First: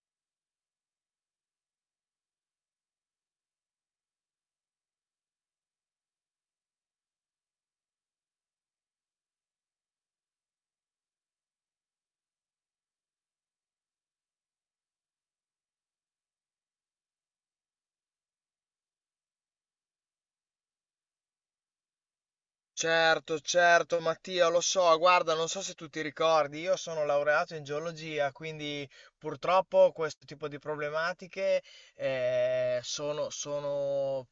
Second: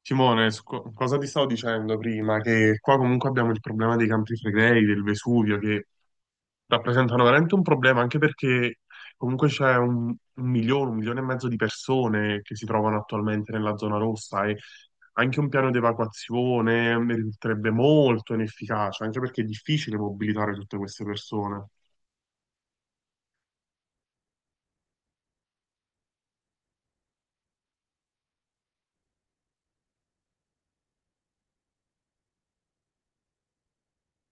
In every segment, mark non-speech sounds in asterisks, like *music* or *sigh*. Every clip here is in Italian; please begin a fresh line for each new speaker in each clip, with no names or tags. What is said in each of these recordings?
Simone, su cosa ti stavo dicendo prima? Che qua comunque abbiamo il problema dei Campi Flegrei, del Vesuvio, che rappresentano veramente un problema, anche perché comunque c'è un milione, un milione e mezzo di persone che si trovano attualmente nella zona rossa e anche un piano di evacuazione risulterebbe molto inefficace, anche perché è difficile mobilitare tutte queste persone.
Certo, certo, Mattia, lo so, guarda, non so se tu ti ricordi, io sono laureato in geologia, quindi purtroppo questo tipo di problematiche sono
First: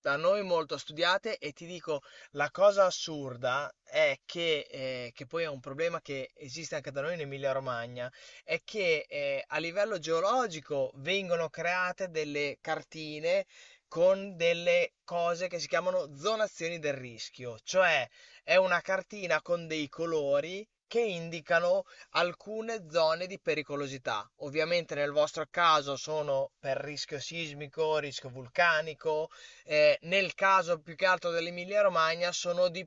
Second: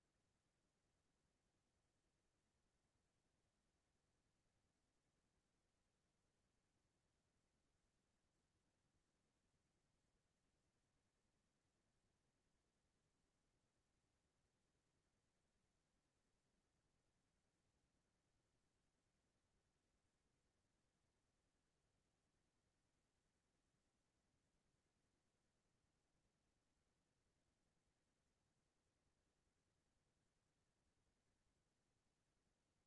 da noi molto studiate e ti dico, la cosa assurda è che poi è un problema che esiste anche da noi in Emilia-Romagna, è che a livello geologico vengono create delle cartine con delle cose che si chiamano zonazioni del rischio, cioè è una cartina con dei colori che indicano alcune zone di pericolosità. Ovviamente nel vostro caso sono per rischio sismico, rischio vulcanico, nel caso più che altro dell'Emilia Romagna sono di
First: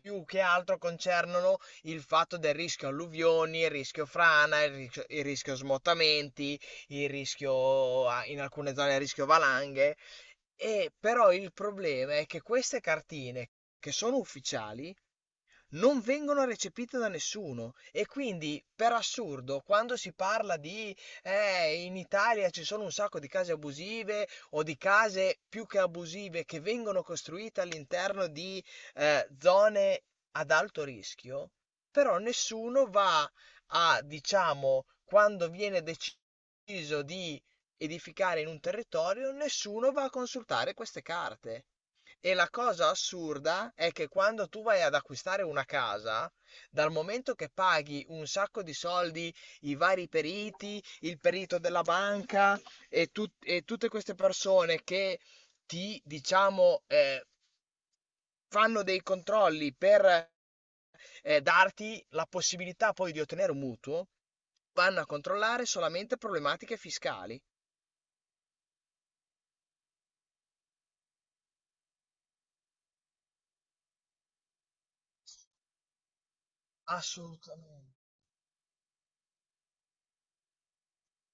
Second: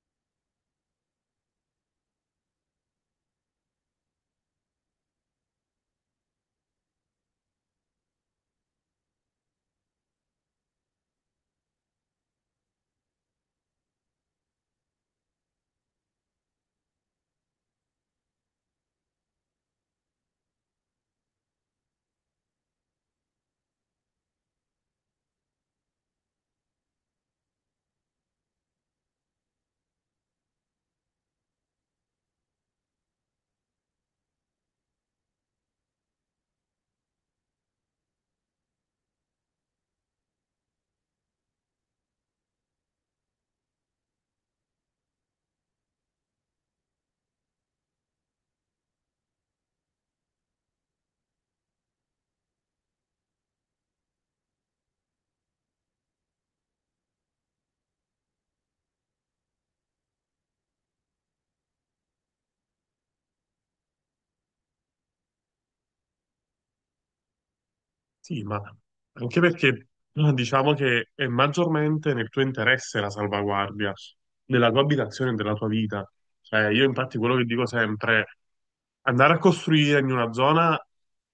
più che altro concernono il fatto del rischio alluvioni, il rischio frana, il rischio smottamenti, il rischio in alcune zone il rischio valanghe. E però il problema è che queste cartine che sono ufficiali non vengono recepite da nessuno e quindi per assurdo quando si parla di in Italia ci sono un sacco di case abusive o di case più che abusive che vengono costruite all'interno di zone ad alto rischio, però nessuno va a, diciamo, quando viene deciso di edificare in un territorio, nessuno va a consultare queste carte. E la cosa assurda è che quando tu vai ad acquistare una casa, dal momento che paghi un sacco di soldi, i vari periti, il perito della banca e, e tutte queste persone che ti, diciamo, fanno dei controlli per darti la possibilità poi di ottenere un mutuo, vanno a controllare solamente problematiche fiscali.
Sì, ma anche perché diciamo che è maggiormente nel tuo interesse la salvaguardia della tua abitazione e della tua vita. Cioè, io infatti quello che dico
Assolutamente.
sempre, andare a costruire in una zona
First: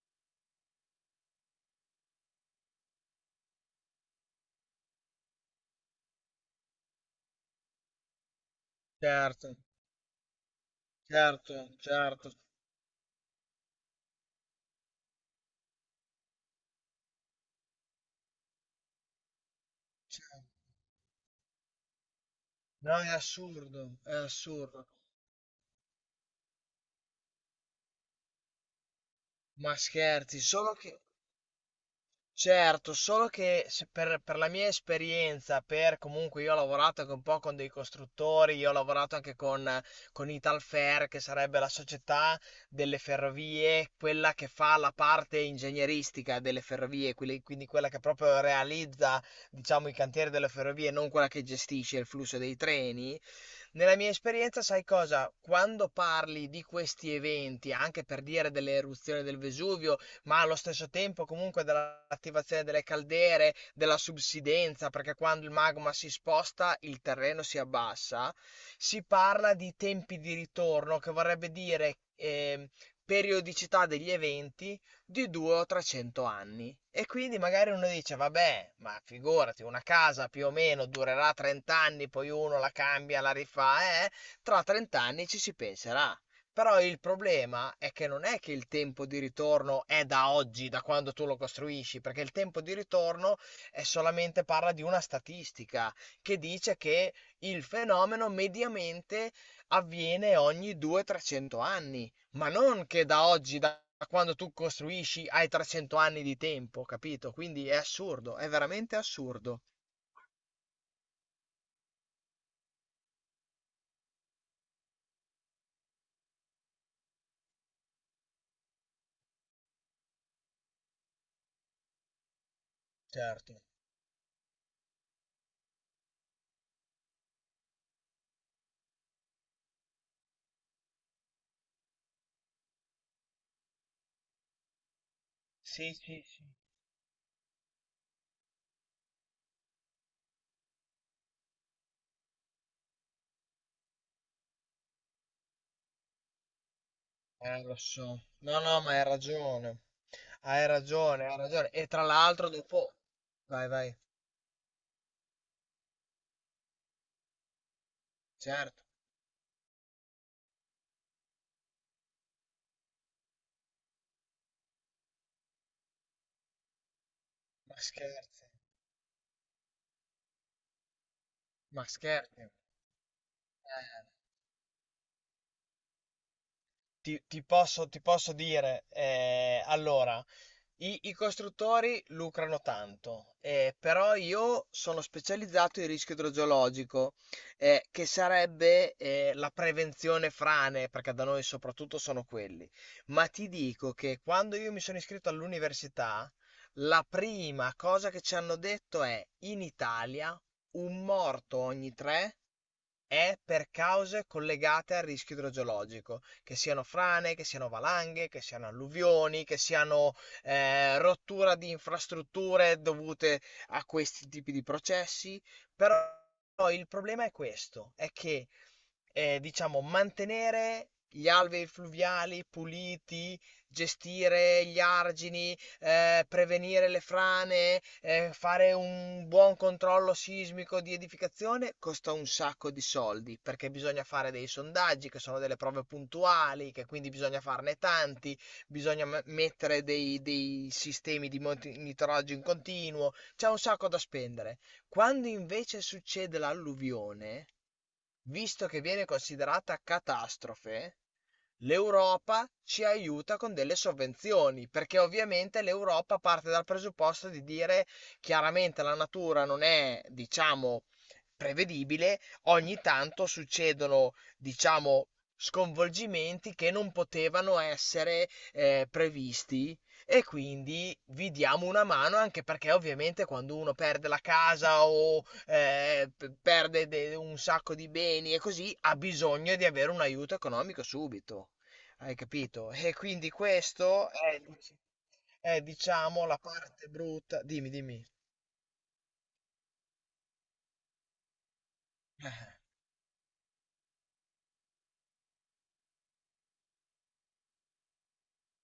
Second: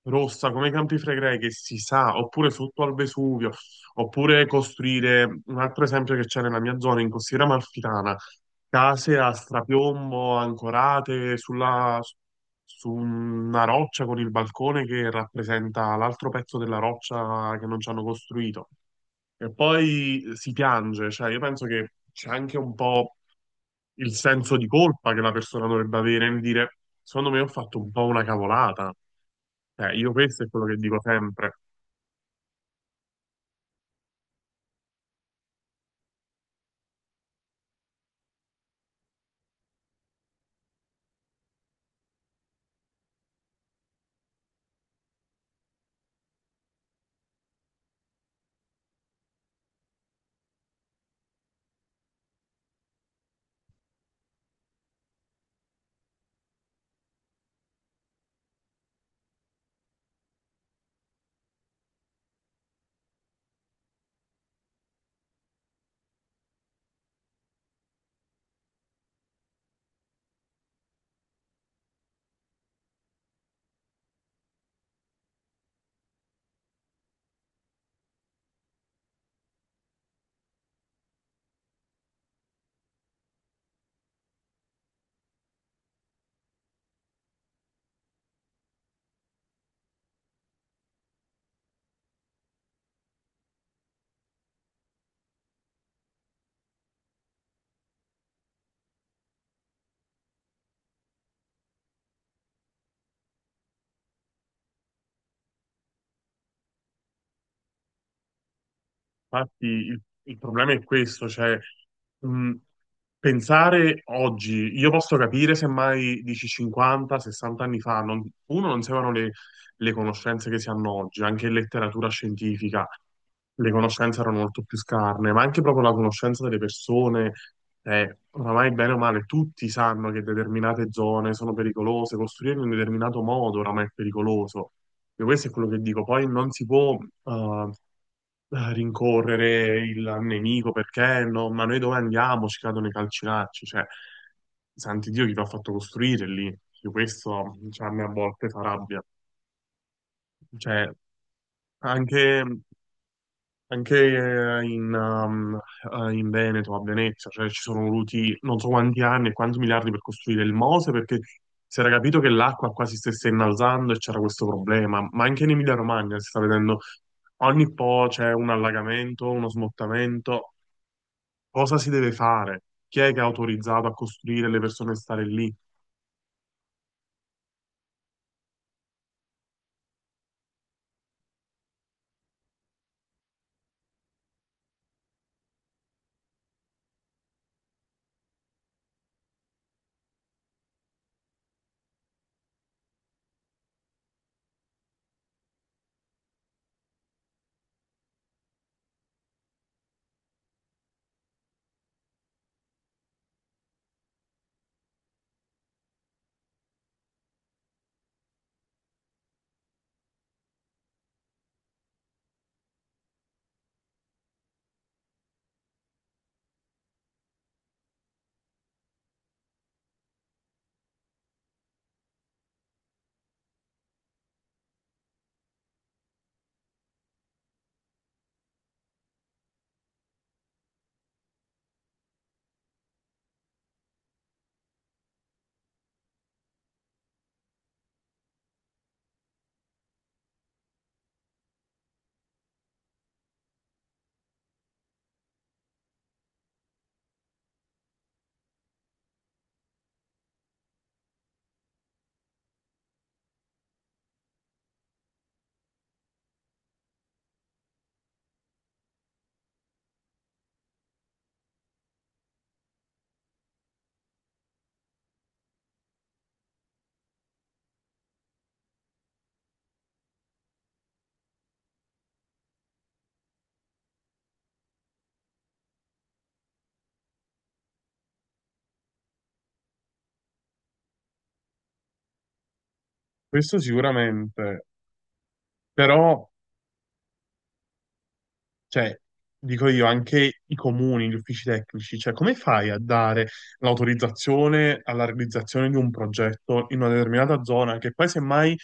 rossa come i Campi Flegrei che si sa, oppure sotto al Vesuvio, oppure costruire, un altro esempio che c'è nella mia zona, in Costiera Amalfitana, case a
Certo,
strapiombo ancorate
certo,
sulla,
certo,
su una roccia con il balcone che rappresenta l'altro pezzo della roccia che non ci hanno costruito. E poi
certo.
si piange, cioè io penso che c'è anche un
No, è
po'
assurdo,
il
è
senso di
assurdo.
colpa che la persona dovrebbe avere nel dire, secondo me ho fatto un po' una cavolata.
Ma
Io
scherzi,
questo è quello
solo
che dico
che.
sempre.
Certo, solo che se per, per la mia esperienza, per comunque io ho lavorato anche un po' con dei costruttori, io ho lavorato anche con Italfer, che sarebbe la società delle ferrovie, quella che fa la parte ingegneristica delle ferrovie, quindi quella che proprio realizza, diciamo, i cantieri delle ferrovie, non quella che gestisce il flusso dei treni. Nella mia esperienza, sai cosa? Quando parli di questi eventi, anche per dire delle eruzioni del Vesuvio, ma allo stesso tempo comunque dell'attivazione delle caldere, della subsidenza, perché quando il magma si sposta il terreno si abbassa, si parla di tempi di ritorno, che vorrebbe dire periodicità degli eventi di 200 o 300 anni. E quindi magari uno dice, vabbè, ma figurati, una casa più o meno durerà 30 anni, poi uno la cambia, la rifà, tra 30 anni ci si penserà. Però il problema è che non è che il tempo di ritorno è da oggi, da quando tu lo costruisci, perché il tempo di ritorno è solamente parla di una statistica che dice che il fenomeno mediamente avviene ogni 200-300 anni, ma non che da oggi, da quando tu costruisci, hai 300 anni di tempo, capito? Quindi è assurdo, è veramente assurdo.
Infatti, il problema è questo, cioè, mh, pensare oggi, io posso capire semmai dici 50, 60 anni fa, uno non si avevano le conoscenze che si hanno oggi, anche in letteratura scientifica.
Certo.
Le conoscenze erano molto più scarne, ma anche proprio la conoscenza delle persone, oramai bene o male, tutti sanno che determinate zone sono pericolose, costruire in un determinato modo oramai è pericoloso. Io questo è quello che
Sì,
dico,
sì,
poi
sì.
non si può rincorrere il nemico, perché no, ma noi dove andiamo? Ci cadono i calcinacci, cioè, santi Dio, chi ti ha fatto costruire lì? Io questo,
Eh, lo
cioè, a me
so.
a volte
No,
fa
no, ma hai
rabbia.
ragione. Hai
Cioè,
ragione, hai ragione. E tra
anche
l'altro dopo... Vai,
anche
vai.
eh, in, um, eh, in Veneto, a Venezia, cioè ci sono voluti non so
Certo,
quanti anni e quanti miliardi per costruire il Mose, perché si era capito che l'acqua quasi stesse innalzando e c'era questo problema. Ma anche in Emilia-Romagna si sta vedendo ogni
ma
po' c'è
scherzi,
un allagamento, uno smottamento. Cosa
ma
si deve
scherzi.
fare? Chi è che ha autorizzato a costruire le persone a stare lì?
Ti posso dire, allora, i costruttori lucrano tanto, però io sono specializzato in rischio idrogeologico, che sarebbe la prevenzione frane, perché da noi soprattutto sono quelli. Ma ti dico che quando io mi sono iscritto all'università, la prima cosa che ci hanno detto è in Italia un morto ogni tre è per cause collegate al rischio idrogeologico, che siano frane, che siano valanghe, che siano alluvioni, che siano rottura di infrastrutture dovute a questi tipi di processi. Però il problema è questo, è che diciamo mantenere gli alvei fluviali puliti, gestire gli argini, prevenire le frane, fare un buon controllo sismico di edificazione, costa un sacco di soldi perché bisogna fare dei sondaggi che sono delle prove puntuali, che quindi bisogna farne tanti, bisogna mettere dei sistemi di monitoraggio in continuo, c'è un sacco da spendere. Quando invece succede l'alluvione, visto che viene considerata catastrofe, l'Europa ci aiuta con delle sovvenzioni, perché ovviamente l'Europa parte dal presupposto di dire chiaramente la natura non è, diciamo, prevedibile, ogni tanto succedono, diciamo, sconvolgimenti che non potevano essere previsti e quindi vi diamo una mano anche perché ovviamente quando uno perde la casa o perde un sacco di beni e così ha bisogno di avere un aiuto economico subito. Hai capito? E quindi
Questo
questo è,
sicuramente,
diciamo,
però,
la parte brutta. Dimmi, dimmi.
cioè, dico io, anche i comuni, gli uffici tecnici, cioè, come
Eh,
fai a dare l'autorizzazione alla realizzazione di un progetto in una determinata zona, che poi semmai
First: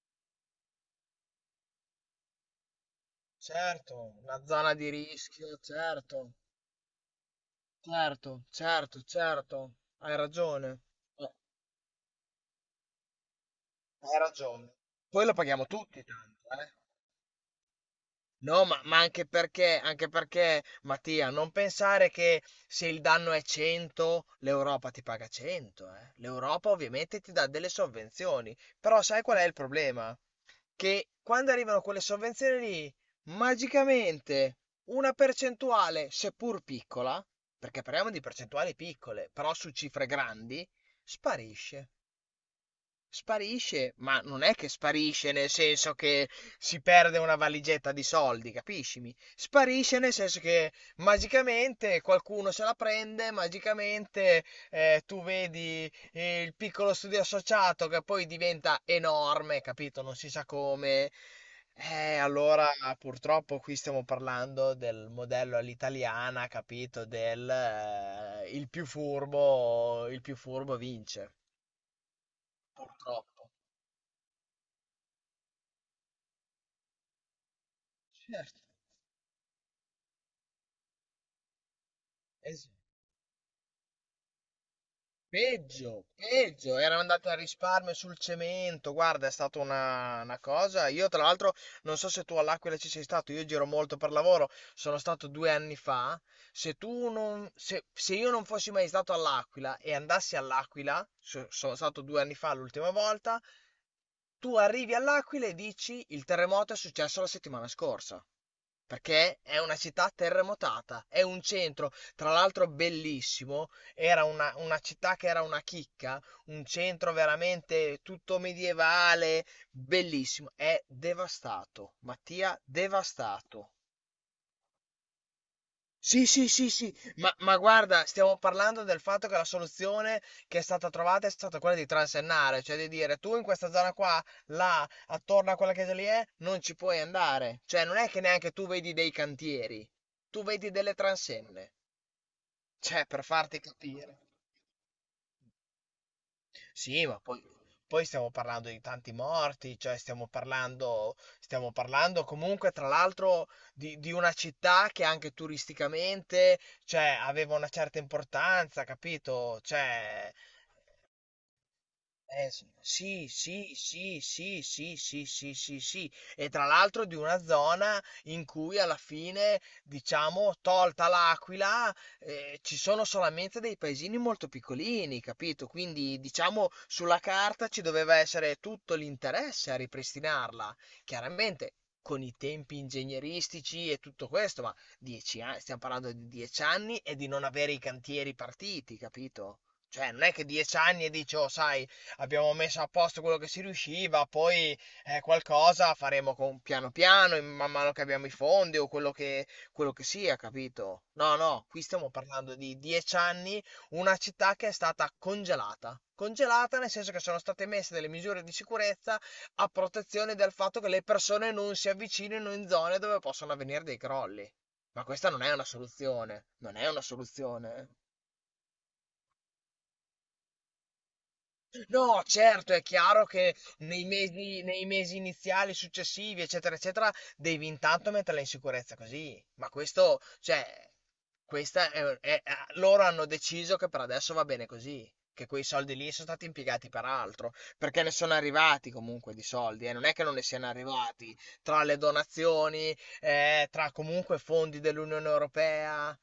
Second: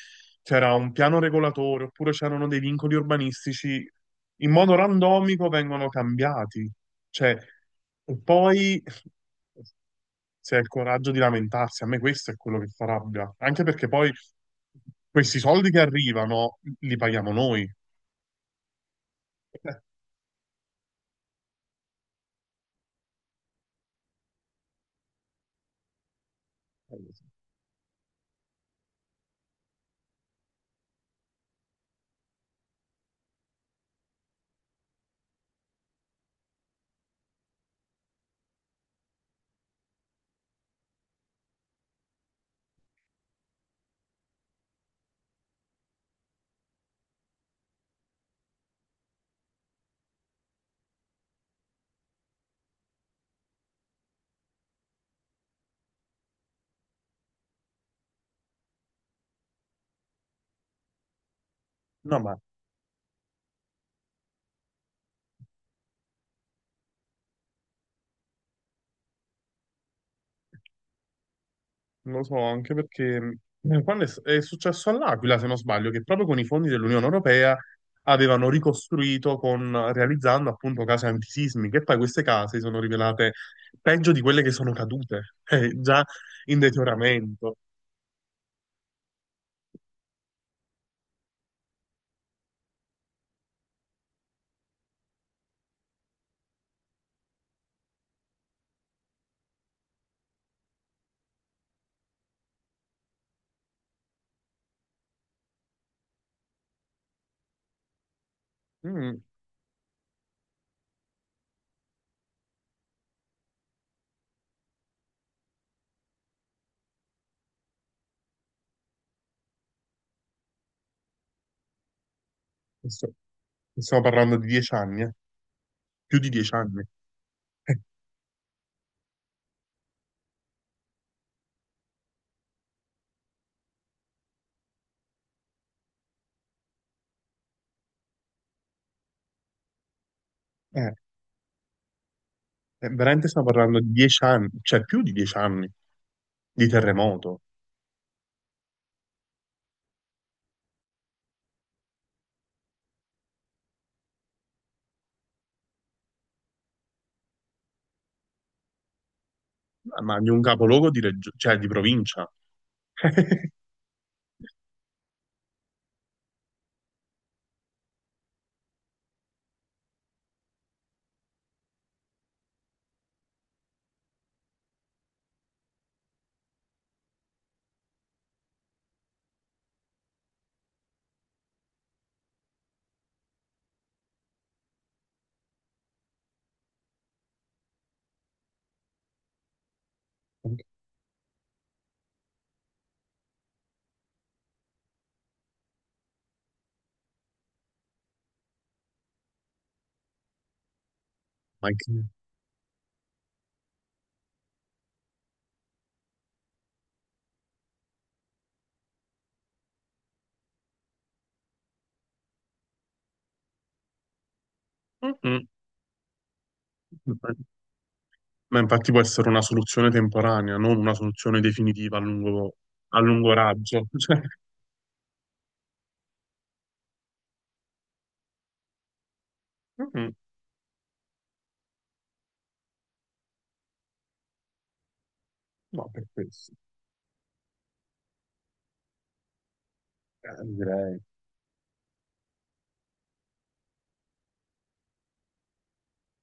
c'era un piano regolatore oppure c'erano dei vincoli urbanistici,
Certo, una
in modo
zona di
randomico
rischio,
vengono
certo,
cambiati. Cioè, e
certo,
poi
certo, certo. Hai
se ha il
ragione.
coraggio di
Eh,
lamentarsi, a me questo è quello che fa rabbia, anche perché poi
Hai ragione. Poi lo
questi
paghiamo
soldi che
tutti tanto,
arrivano
eh.
li paghiamo noi.
No, ma
*laughs*
anche perché, Mattia, non pensare che se il danno è 100, l'Europa ti paga 100, eh. L'Europa ovviamente ti dà delle sovvenzioni, però sai qual è il problema? Che quando arrivano quelle sovvenzioni lì, magicamente una percentuale, seppur piccola, perché parliamo di percentuali piccole, però su cifre grandi, sparisce. Sparisce, ma non è che sparisce nel senso che si perde una valigetta di soldi, capiscimi? Sparisce nel senso che magicamente qualcuno se la prende, magicamente tu vedi il piccolo studio associato che poi diventa enorme, capito? Non si sa come.
No, ma
Allora purtroppo qui stiamo parlando del modello all'italiana, capito? Del il più furbo vince,
non lo so, anche perché
purtroppo.
quando è successo all'Aquila, se non sbaglio, che proprio con i fondi dell'Unione Europea avevano
Certo,
ricostruito con, realizzando appunto case antisismiche, e poi queste case si
es-
sono rivelate peggio di quelle che sono cadute, *laughs* già
peggio,
in
peggio, erano andati a
deterioramento.
risparmio sul cemento, guarda, è stata una cosa. Io tra l'altro non so se tu all'Aquila ci sei stato, io giro molto per lavoro, sono stato 2 anni fa. Se io non fossi mai stato all'Aquila e andassi all'Aquila, sono stato 2 anni fa l'ultima volta, tu arrivi all'Aquila e dici il terremoto è successo la settimana scorsa.
Mm,
Perché è una città terremotata, è un centro, tra l'altro bellissimo, era una città che era una chicca, un centro veramente tutto medievale, bellissimo, è devastato, Mattia,
questo-
devastato.
Stiamo parlando di 10 anni, più
Sì,
di
sì,
dieci
sì,
anni.
sì, ma
Eh,
guarda, stiamo parlando del fatto che la soluzione che è stata trovata è stata quella di transennare, cioè di dire tu in questa zona qua, là, attorno a quella chiesa lì è, non ci puoi andare. Cioè non è che neanche tu vedi dei cantieri, tu vedi
eh,
delle transenne, cioè per
Veramente stiamo
farti
parlando di
capire.
dieci anni, cioè più di 10 anni di
Sì, ma
terremoto,
poi, poi stiamo parlando di tanti morti, cioè stiamo parlando comunque tra l'altro di una città che anche turisticamente, cioè, aveva una certa importanza, capito?
ma di
Cioè,
un capoluogo di, cioè, di provincia.
sì,
*laughs*
sì, sì, sì, sì, sì, sì, sì, sì, e tra l'altro di una zona in cui alla fine, diciamo, tolta l'Aquila, ci sono solamente dei paesini molto piccolini, capito? Quindi, diciamo, sulla carta ci doveva essere tutto l'interesse a ripristinarla, chiaramente con i tempi ingegneristici e tutto questo, ma 10 anni, stiamo parlando di 10 anni e di non avere i cantieri partiti, capito? Cioè, non è che 10 anni e dici, oh, sai, abbiamo messo a posto quello che si riusciva, poi qualcosa faremo piano piano, in man mano che abbiamo i fondi o quello che sia, capito? No, no,
Ma
qui
che.
stiamo parlando di 10 anni, una città che è stata congelata. Congelata nel senso che sono state messe delle misure di sicurezza a protezione del fatto che le persone non si avvicinino in zone dove possono avvenire dei crolli. Ma questa non
Mm-mm.
è una soluzione, non è una soluzione. Eh.
Ma infatti può essere una soluzione temporanea, non una soluzione definitiva
No, certo, è
a
chiaro
lungo
che
raggio. *laughs*
nei
Cioè,
mesi, nei mesi iniziali, successivi, eccetera, eccetera, devi intanto metterla in sicurezza così. Ma
mm,
questo, cioè, questa loro hanno deciso che per adesso va bene così. Che quei
no,
soldi
per
lì sono stati
questo,
impiegati per altro, perché ne sono arrivati comunque di soldi, non è che non ne siano
direi.
arrivati tra le donazioni, tra comunque fondi dell'Unione Europea.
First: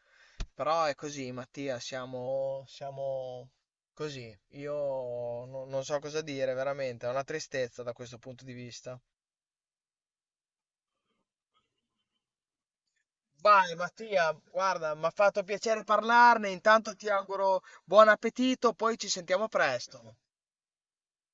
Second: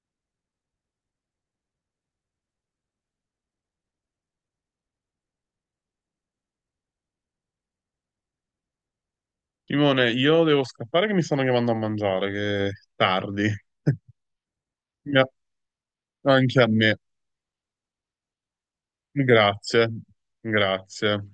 Però è così, Mattia, siamo così. Io non so cosa dire, veramente, è una tristezza da questo punto di vista.
Simone, io devo scappare che mi stanno chiamando a mangiare, che è tardi.
Vai,
*laughs*
Mattia, guarda, mi ha
Ga-
fatto piacere parlarne,
Anche a me.
intanto ti auguro buon appetito, poi ci sentiamo
Grazie,
presto.
grazie.